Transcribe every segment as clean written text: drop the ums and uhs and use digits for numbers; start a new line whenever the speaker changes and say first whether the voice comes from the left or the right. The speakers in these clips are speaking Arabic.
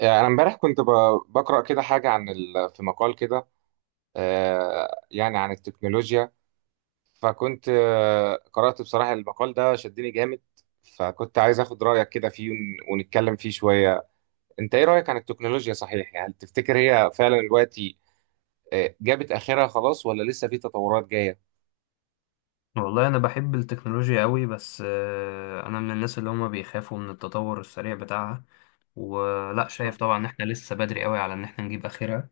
right: انا امبارح بقرا كده حاجه عن في مقال كده. يعني عن التكنولوجيا. فكنت قرات بصراحه المقال ده شدني جامد. فكنت عايز اخد رايك كده فيه ونتكلم فيه شويه. انت ايه رايك عن التكنولوجيا، صحيح يعني تفتكر هي فعلا دلوقتي جابت اخرها خلاص ولا لسه في تطورات جايه؟
left: والله انا بحب التكنولوجيا قوي بس انا من الناس اللي هما بيخافوا من التطور السريع بتاعها. ولا شايف طبعا ان احنا لسه بدري قوي على ان احنا نجيب اخرها،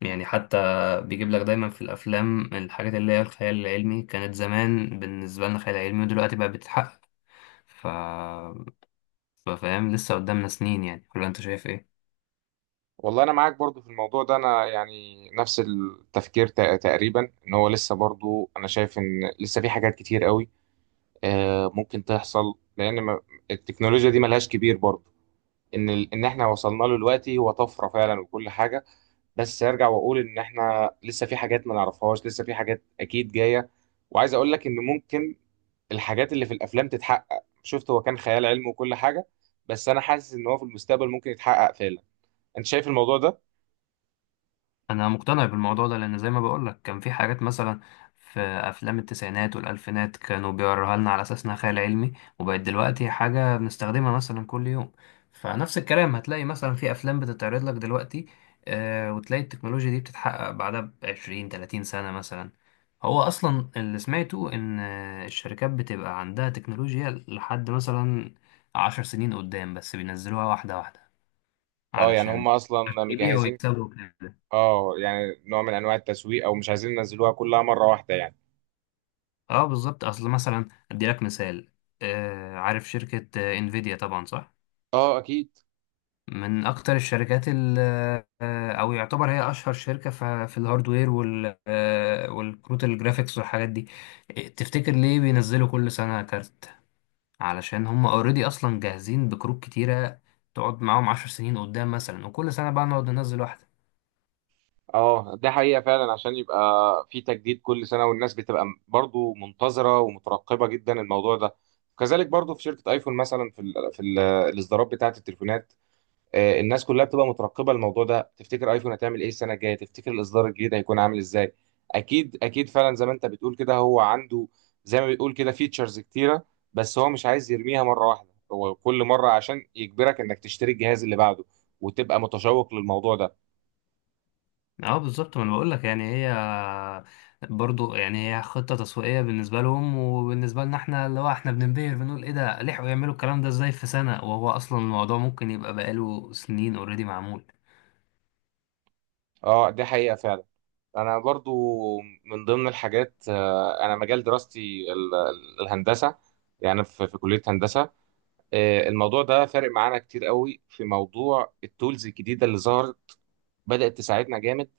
left: يعني حتى بيجيب لك دايما في الافلام الحاجات اللي هي الخيال العلمي كانت زمان بالنسبه لنا خيال علمي ودلوقتي بقى بتتحقق. ف فاهم؟ لسه قدامنا سنين يعني، ولا انت شايف ايه؟
right: والله انا معاك برضو في الموضوع ده، انا يعني نفس التفكير تقريبا ان هو لسه، برضو انا شايف ان لسه في حاجات كتير قوي ممكن تحصل، لان ما- التكنولوجيا دي ملهاش كبير برضه. ان ان احنا وصلنا له دلوقتي هو طفره فعلا وكل حاجه، بس ارجع واقول ان احنا لسه في حاجات ما نعرفهاش، لسه في حاجات اكيد جايه. وعايز اقول لك ان ممكن الحاجات اللي في الافلام تتحقق، شفت هو كان خيال علمي وكل حاجه، بس انا حاسس ان هو في المستقبل ممكن يتحقق فعلا. انت شايف الموضوع ده؟
left: انا مقتنع بالموضوع ده لان زي ما بقولك كان في حاجات مثلا في افلام التسعينات والالفينات كانوا بيوروها لنا على اساس انها خيال علمي، وبقت دلوقتي حاجه بنستخدمها مثلا كل يوم. فنفس الكلام هتلاقي مثلا في افلام بتتعرض لك دلوقتي وتلاقي التكنولوجيا دي بتتحقق بعدها ب 20 30 سنه مثلا. هو اصلا اللي سمعته ان الشركات بتبقى عندها تكنولوجيا لحد مثلا 10 سنين قدام، بس بينزلوها واحده واحده
right: اه يعني
left: علشان
right: هم اصلا
left: يبيعوا
right: مجهزين.
left: ويكسبوا.
right: اه يعني نوع من انواع التسويق، او مش عايزين ينزلوها كلها مره واحده يعني.
left: اه، بالظبط. اصل مثلا ادي لك مثال. عارف شركة انفيديا؟ طبعا صح.
right: اه اكيد.
left: من اكتر الشركات او يعتبر هي اشهر شركة في الهاردوير والكروت الجرافيكس والحاجات دي. تفتكر ليه بينزلوا كل سنة كارت؟ علشان هم اوريدي اصلا جاهزين بكروت كتيرة تقعد معاهم 10 سنين قدام مثلا، وكل سنة بقى نقعد ننزل واحدة.
right: اه ده حقيقة فعلا، عشان يبقى في تجديد كل سنة والناس بتبقى برضو منتظرة ومترقبة جدا الموضوع ده. كذلك برضو في شركة ايفون مثلا، في ال الاصدارات بتاعة التليفونات. الناس كلها بتبقى مترقبة الموضوع ده، تفتكر ايفون هتعمل ايه السنة الجاية، تفتكر الاصدار الجديد هيكون عامل ازاي؟ اكيد اكيد فعلا زي ما انت بتقول كده، هو عنده زي ما بتقول كده فيتشرز كتيرة، بس هو مش عايز يرميها مرة واحدة، هو كل مرة عشان يجبرك انك تشتري الجهاز اللي بعده وتبقى متشوق للموضوع ده.
left: اه، بالظبط. ما انا بقول لك، يعني هي برضو يعني هي خطه تسويقيه بالنسبه لهم، وبالنبسه لنا احنا اللي هو احنا بننبهر بنقول ايه ده، لحقوا يعملوا الكلام ده ازاي في سنه، وهو اصلا الموضوع ممكن يبقى بقاله سنين اوريدي معمول.
right: اه دي حقيقة فعلا. انا برضو من ضمن الحاجات، انا مجال دراستي الهندسه، يعني في في كليه هندسه. الموضوع ده فارق معانا كتير قوي في موضوع التولز الجديده اللي ظهرت، بدات تساعدنا جامد.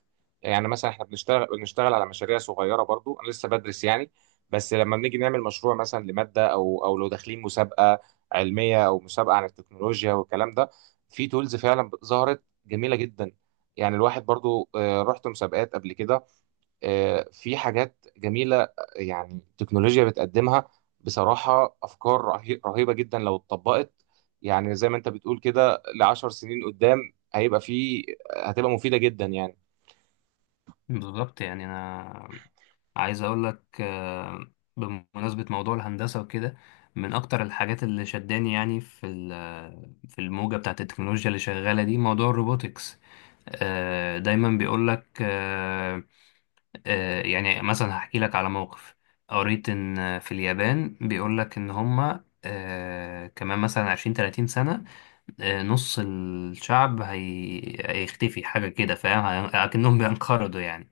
right: يعني مثلا احنا بنشتغل على مشاريع صغيره، برضو انا لسه بدرس يعني، بس لما بنيجي نعمل مشروع مثلا لماده او لو داخلين مسابقه علميه او مسابقه عن التكنولوجيا والكلام ده، في تولز فعلا ظهرت جميله جدا. يعني الواحد برضو، رحت مسابقات قبل كده، في حاجات جميلة يعني التكنولوجيا بتقدمها. بصراحة أفكار رهيبة جدا لو اتطبقت، يعني زي ما أنت بتقول كده لعشر سنين قدام هيبقى في، هتبقى مفيدة جدا يعني.
left: بالظبط. يعني انا عايز اقول لك، بمناسبة موضوع الهندسة وكده، من اكتر الحاجات اللي شداني يعني في الموجة بتاعت التكنولوجيا اللي شغالة دي موضوع الروبوتكس. دايما بيقول لك، يعني مثلا هحكي لك على موقف. قريت ان في اليابان بيقول لك ان هما كمان مثلا 20 30 سنة نص الشعب هيختفي. حاجة كده فاهم أكنهم بينقرضوا يعني.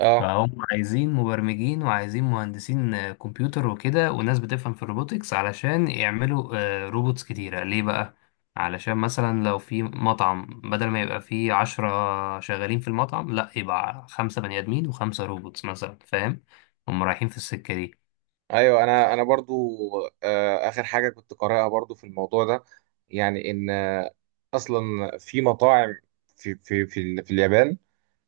right: اه
left: فهم عايزين مبرمجين وعايزين مهندسين كمبيوتر وكده، وناس بتفهم في الروبوتكس علشان يعملوا روبوتس كتيرة. ليه بقى؟ علشان مثلا لو في مطعم بدل ما يبقى فيه 10 شغالين في المطعم، لا يبقى خمسة بني آدمين وخمسة روبوتس مثلا، فاهم؟ هم رايحين في السكة دي
right: ايوه، انا برضو اخر حاجه كنت قارئها برضو في الموضوع ده، يعني ان اصلا في مطاعم في في اليابان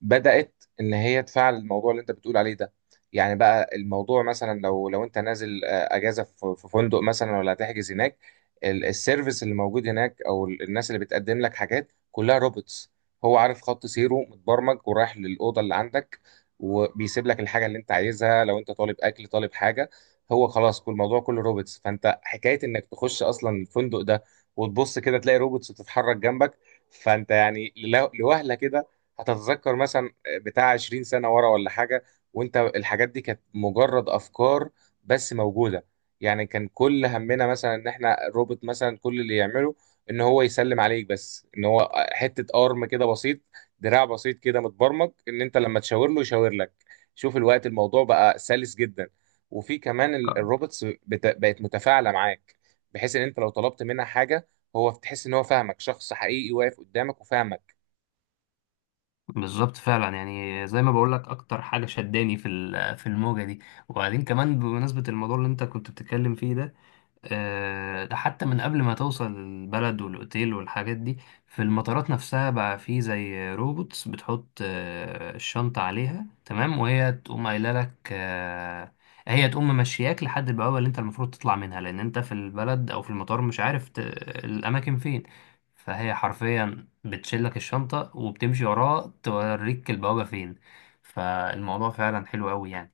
right: بدأت ان هي تفعل الموضوع اللي انت بتقول عليه ده. يعني بقى الموضوع مثلا لو انت نازل اجازه في في فندق مثلا ولا هتحجز هناك، السيرفيس اللي موجود هناك او الناس اللي بتقدم لك حاجات كلها روبوتس. هو عارف خط سيره متبرمج ورايح للاوضه اللي عندك، وبيسيب لك الحاجه اللي انت عايزها لو انت طالب اكل طالب حاجه. هو خلاص كل الموضوع كله روبوتس، فانت حكايه انك تخش اصلا الفندق ده وتبص كده تلاقي روبوتس بتتحرك جنبك، فانت يعني لوهله كده هتتذكر مثلا بتاع 20 سنه ورا ولا حاجه، وانت الحاجات دي كانت مجرد افكار بس موجوده. يعني كان كل همنا مثلا ان احنا الروبوت مثلا كل اللي يعمله ان هو يسلم عليك بس، ان هو حته ارم كده بسيط، دراع بسيط كده متبرمج ان انت لما تشاور له يشاور لك. شوف الوقت الموضوع بقى سلس جدا، وفي كمان
left: آه.
right: الروبوتس بقت متفاعله معاك، بحيث ان انت لو طلبت منها حاجه هو تحس ان هو فاهمك، شخص حقيقي واقف قدامك وفاهمك.
left: بالظبط فعلا، يعني زي ما بقول لك اكتر حاجه شداني في الموجه دي. وبعدين كمان بمناسبه الموضوع اللي انت كنت بتتكلم فيه ده، ده حتى من قبل ما توصل البلد والأوتيل والحاجات دي، في المطارات نفسها بقى في زي روبوتس بتحط الشنطة عليها تمام، وهي تقوم قايلة لك هي تقوم ممشياك لحد البوابة اللي انت المفروض تطلع منها، لأن انت في البلد أو في المطار مش عارف الأماكن فين. فهي حرفيا بتشيلك الشنطة وبتمشي وراها توريك البوابة فين. فالموضوع فعلا حلو أوي يعني.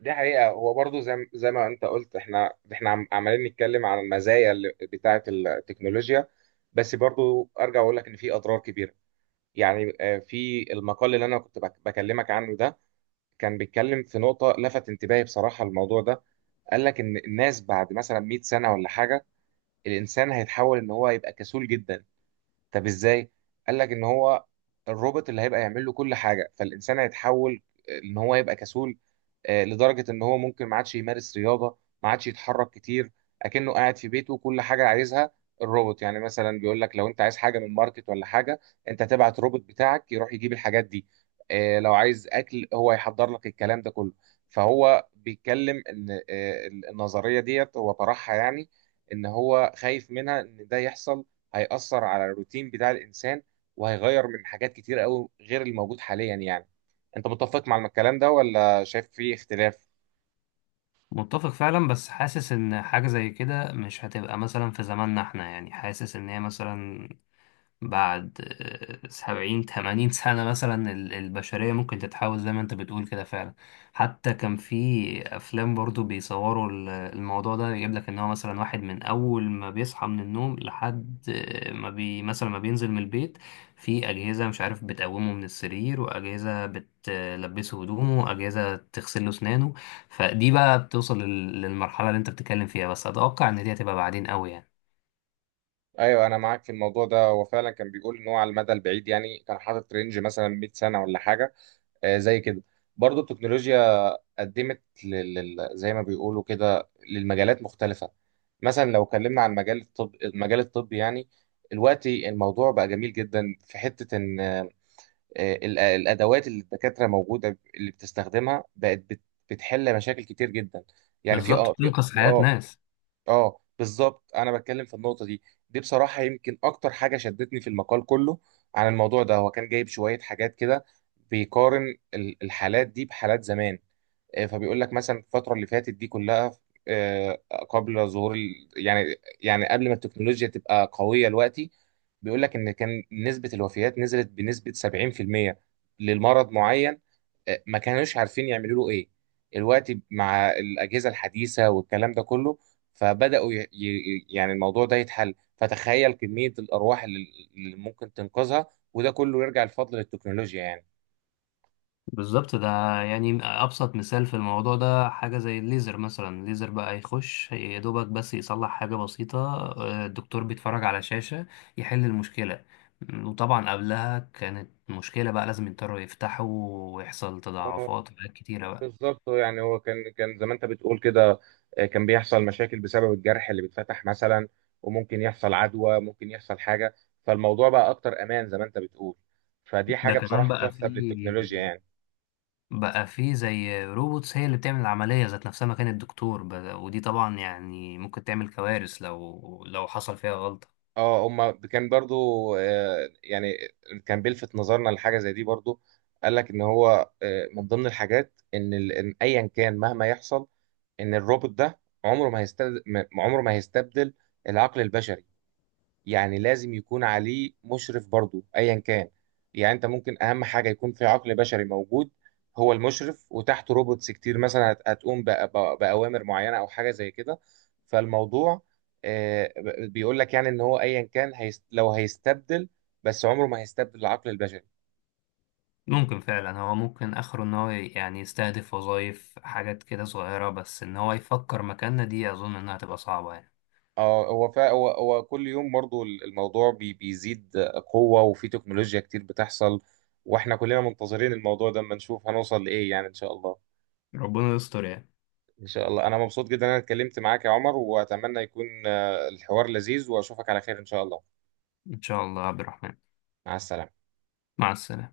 right: دي حقيقة، هو برضو زي ما انت قلت، احنا عمالين نتكلم عن المزايا اللي بتاعة التكنولوجيا، بس برضو ارجع اقول لك ان في اضرار كبيرة. يعني في المقال اللي انا كنت بكلمك عنه ده كان بيتكلم في نقطة لفت انتباهي بصراحة الموضوع ده. قال لك ان الناس بعد مثلا 100 سنة ولا حاجة الانسان هيتحول ان هو يبقى كسول جدا. طب ازاي؟ قال لك ان هو الروبوت اللي هيبقى يعمل له كل حاجه، فالانسان هيتحول ان هو يبقى كسول. لدرجة إن هو ممكن ما عادش يمارس رياضة، ما عادش يتحرك كتير، أكنه قاعد في بيته كل حاجة عايزها الروبوت. يعني مثلا بيقول لك لو أنت عايز حاجة من ماركت ولا حاجة، أنت تبعت روبوت بتاعك يروح يجيب الحاجات دي. لو عايز أكل هو يحضر لك الكلام ده كله. فهو بيتكلم إن النظرية ديت هو طرحها يعني، إن هو خايف منها إن ده يحصل، هيأثر على الروتين بتاع الإنسان وهيغير من حاجات كتير قوي غير الموجود حاليا يعني. أنت متفق مع الكلام ده ولا شايف في اختلاف؟
left: متفق فعلا، بس حاسس ان حاجة زي كده مش هتبقى مثلا في زماننا احنا، يعني حاسس ان هي مثلا بعد 70 80 سنة مثلا البشرية ممكن تتحول زي ما انت بتقول كده فعلا. حتى كان في أفلام برضو بيصوروا الموضوع ده، يجيب لك إن هو مثلا واحد من أول ما بيصحى من النوم لحد ما بي مثلا ما بينزل من البيت في أجهزة مش عارف بتقومه من السرير، وأجهزة بتلبسه هدومه، وأجهزة تغسل له أسنانه. فدي بقى بتوصل للمرحلة اللي انت بتتكلم فيها، بس أتوقع إن دي هتبقى بعدين قوي يعني.
right: ايوه انا معاك في الموضوع ده، هو فعلا كان بيقول ان هو على المدى البعيد، يعني كان حاطط رينج مثلا 100 سنه ولا حاجه زي كده. برضو التكنولوجيا قدمت زي ما بيقولوا كده للمجالات مختلفه، مثلا لو اتكلمنا عن مجال الطب المجال الطبي يعني. دلوقتي الموضوع بقى جميل جدا في حته ان الادوات اللي الدكاتره موجوده اللي بتستخدمها بقت بتحل مشاكل كتير جدا. يعني في
left: بالظبط،
right: اه في
left: بتنقذ
right: في-
left: حياة
right: اه
left: ناس.
right: اه بالظبط، انا بتكلم في النقطه دي، دي بصراحه يمكن اكتر حاجه شدتني في المقال كله. عن الموضوع ده هو كان جايب شويه حاجات كده بيقارن الحالات دي بحالات زمان. فبيقول لك مثلا الفتره اللي فاتت دي كلها، آه، قبل ظهور يعني قبل ما التكنولوجيا تبقى قويه دلوقتي، بيقول لك ان كان نسبه الوفيات نزلت بنسبه 70% للمرض معين ما كانوش عارفين يعملوا له ايه الوقت، مع الاجهزه الحديثه والكلام ده كله فبداوا يعني الموضوع ده يتحل، فتخيل كميه الارواح اللي ممكن تنقذها، وده كله يرجع الفضل للتكنولوجيا يعني.
left: بالظبط. ده يعني أبسط مثال في الموضوع ده حاجة زي الليزر. مثلا الليزر بقى يخش يا دوبك بس يصلح حاجة بسيطة. الدكتور بيتفرج على شاشة يحل المشكلة. وطبعا قبلها كانت مشكلة بقى لازم يضطروا يفتحوا، ويحصل
right: اه
left: تضاعفات وحاجات كتيرة بقى.
right: بالظبط، يعني هو كان زي ما انت بتقول كده كان بيحصل مشاكل بسبب الجرح اللي بيتفتح مثلا، وممكن يحصل عدوى، ممكن يحصل حاجه. فالموضوع بقى اكتر امان زي ما انت بتقول، فدي
left: ده
right: حاجه
left: كمان
right: بصراحه
left: بقى
right: تحسب للتكنولوجيا
left: في.
right: يعني.
left: بقى في زي روبوتس هي اللي بتعمل العملية ذات نفسها مكان الدكتور بقى. ودي طبعا يعني ممكن تعمل كوارث لو حصل فيها غلطة.
right: اه هما كان برضو يعني كان بيلفت نظرنا لحاجه زي دي برضو. قال لك ان هو من ضمن الحاجات ان إن ايا كان مهما يحصل، ان الروبوت ده عمره ما هيستبدل، عمره ما هيستبدل العقل البشري. يعني لازم يكون عليه مشرف برضو ايا كان، يعني انت ممكن اهم حاجه يكون في عقل بشري موجود هو المشرف، وتحته روبوتس كتير مثلا هتقوم باوامر معينه او حاجه زي كده. فالموضوع بيقول لك يعني ان هو ايا كان هيستبدل، بس عمره ما هيستبدل العقل البشري.
left: ممكن فعلا، هو ممكن اخره ان هو يعني يستهدف وظائف حاجات كده صغيرة، بس ان هو يفكر مكاننا دي اظن انها تبقى صعبة يعني.
right: اه هو فا هو هو كل يوم برضو الموضوع بيزيد قوه، وفي تكنولوجيا كتير بتحصل، واحنا كلنا منتظرين الموضوع ده اما نشوف هنوصل لايه يعني، ان شاء الله.
left: ربنا يستر يعني.
right: ان شاء الله، انا مبسوط جدا ان انا اتكلمت معاك يا عمر، واتمنى يكون الحوار لذيذ، واشوفك على خير ان شاء الله.
left: ان شاء الله يا عبد الرحمن.
right: مع السلامة.
left: مع السلامة.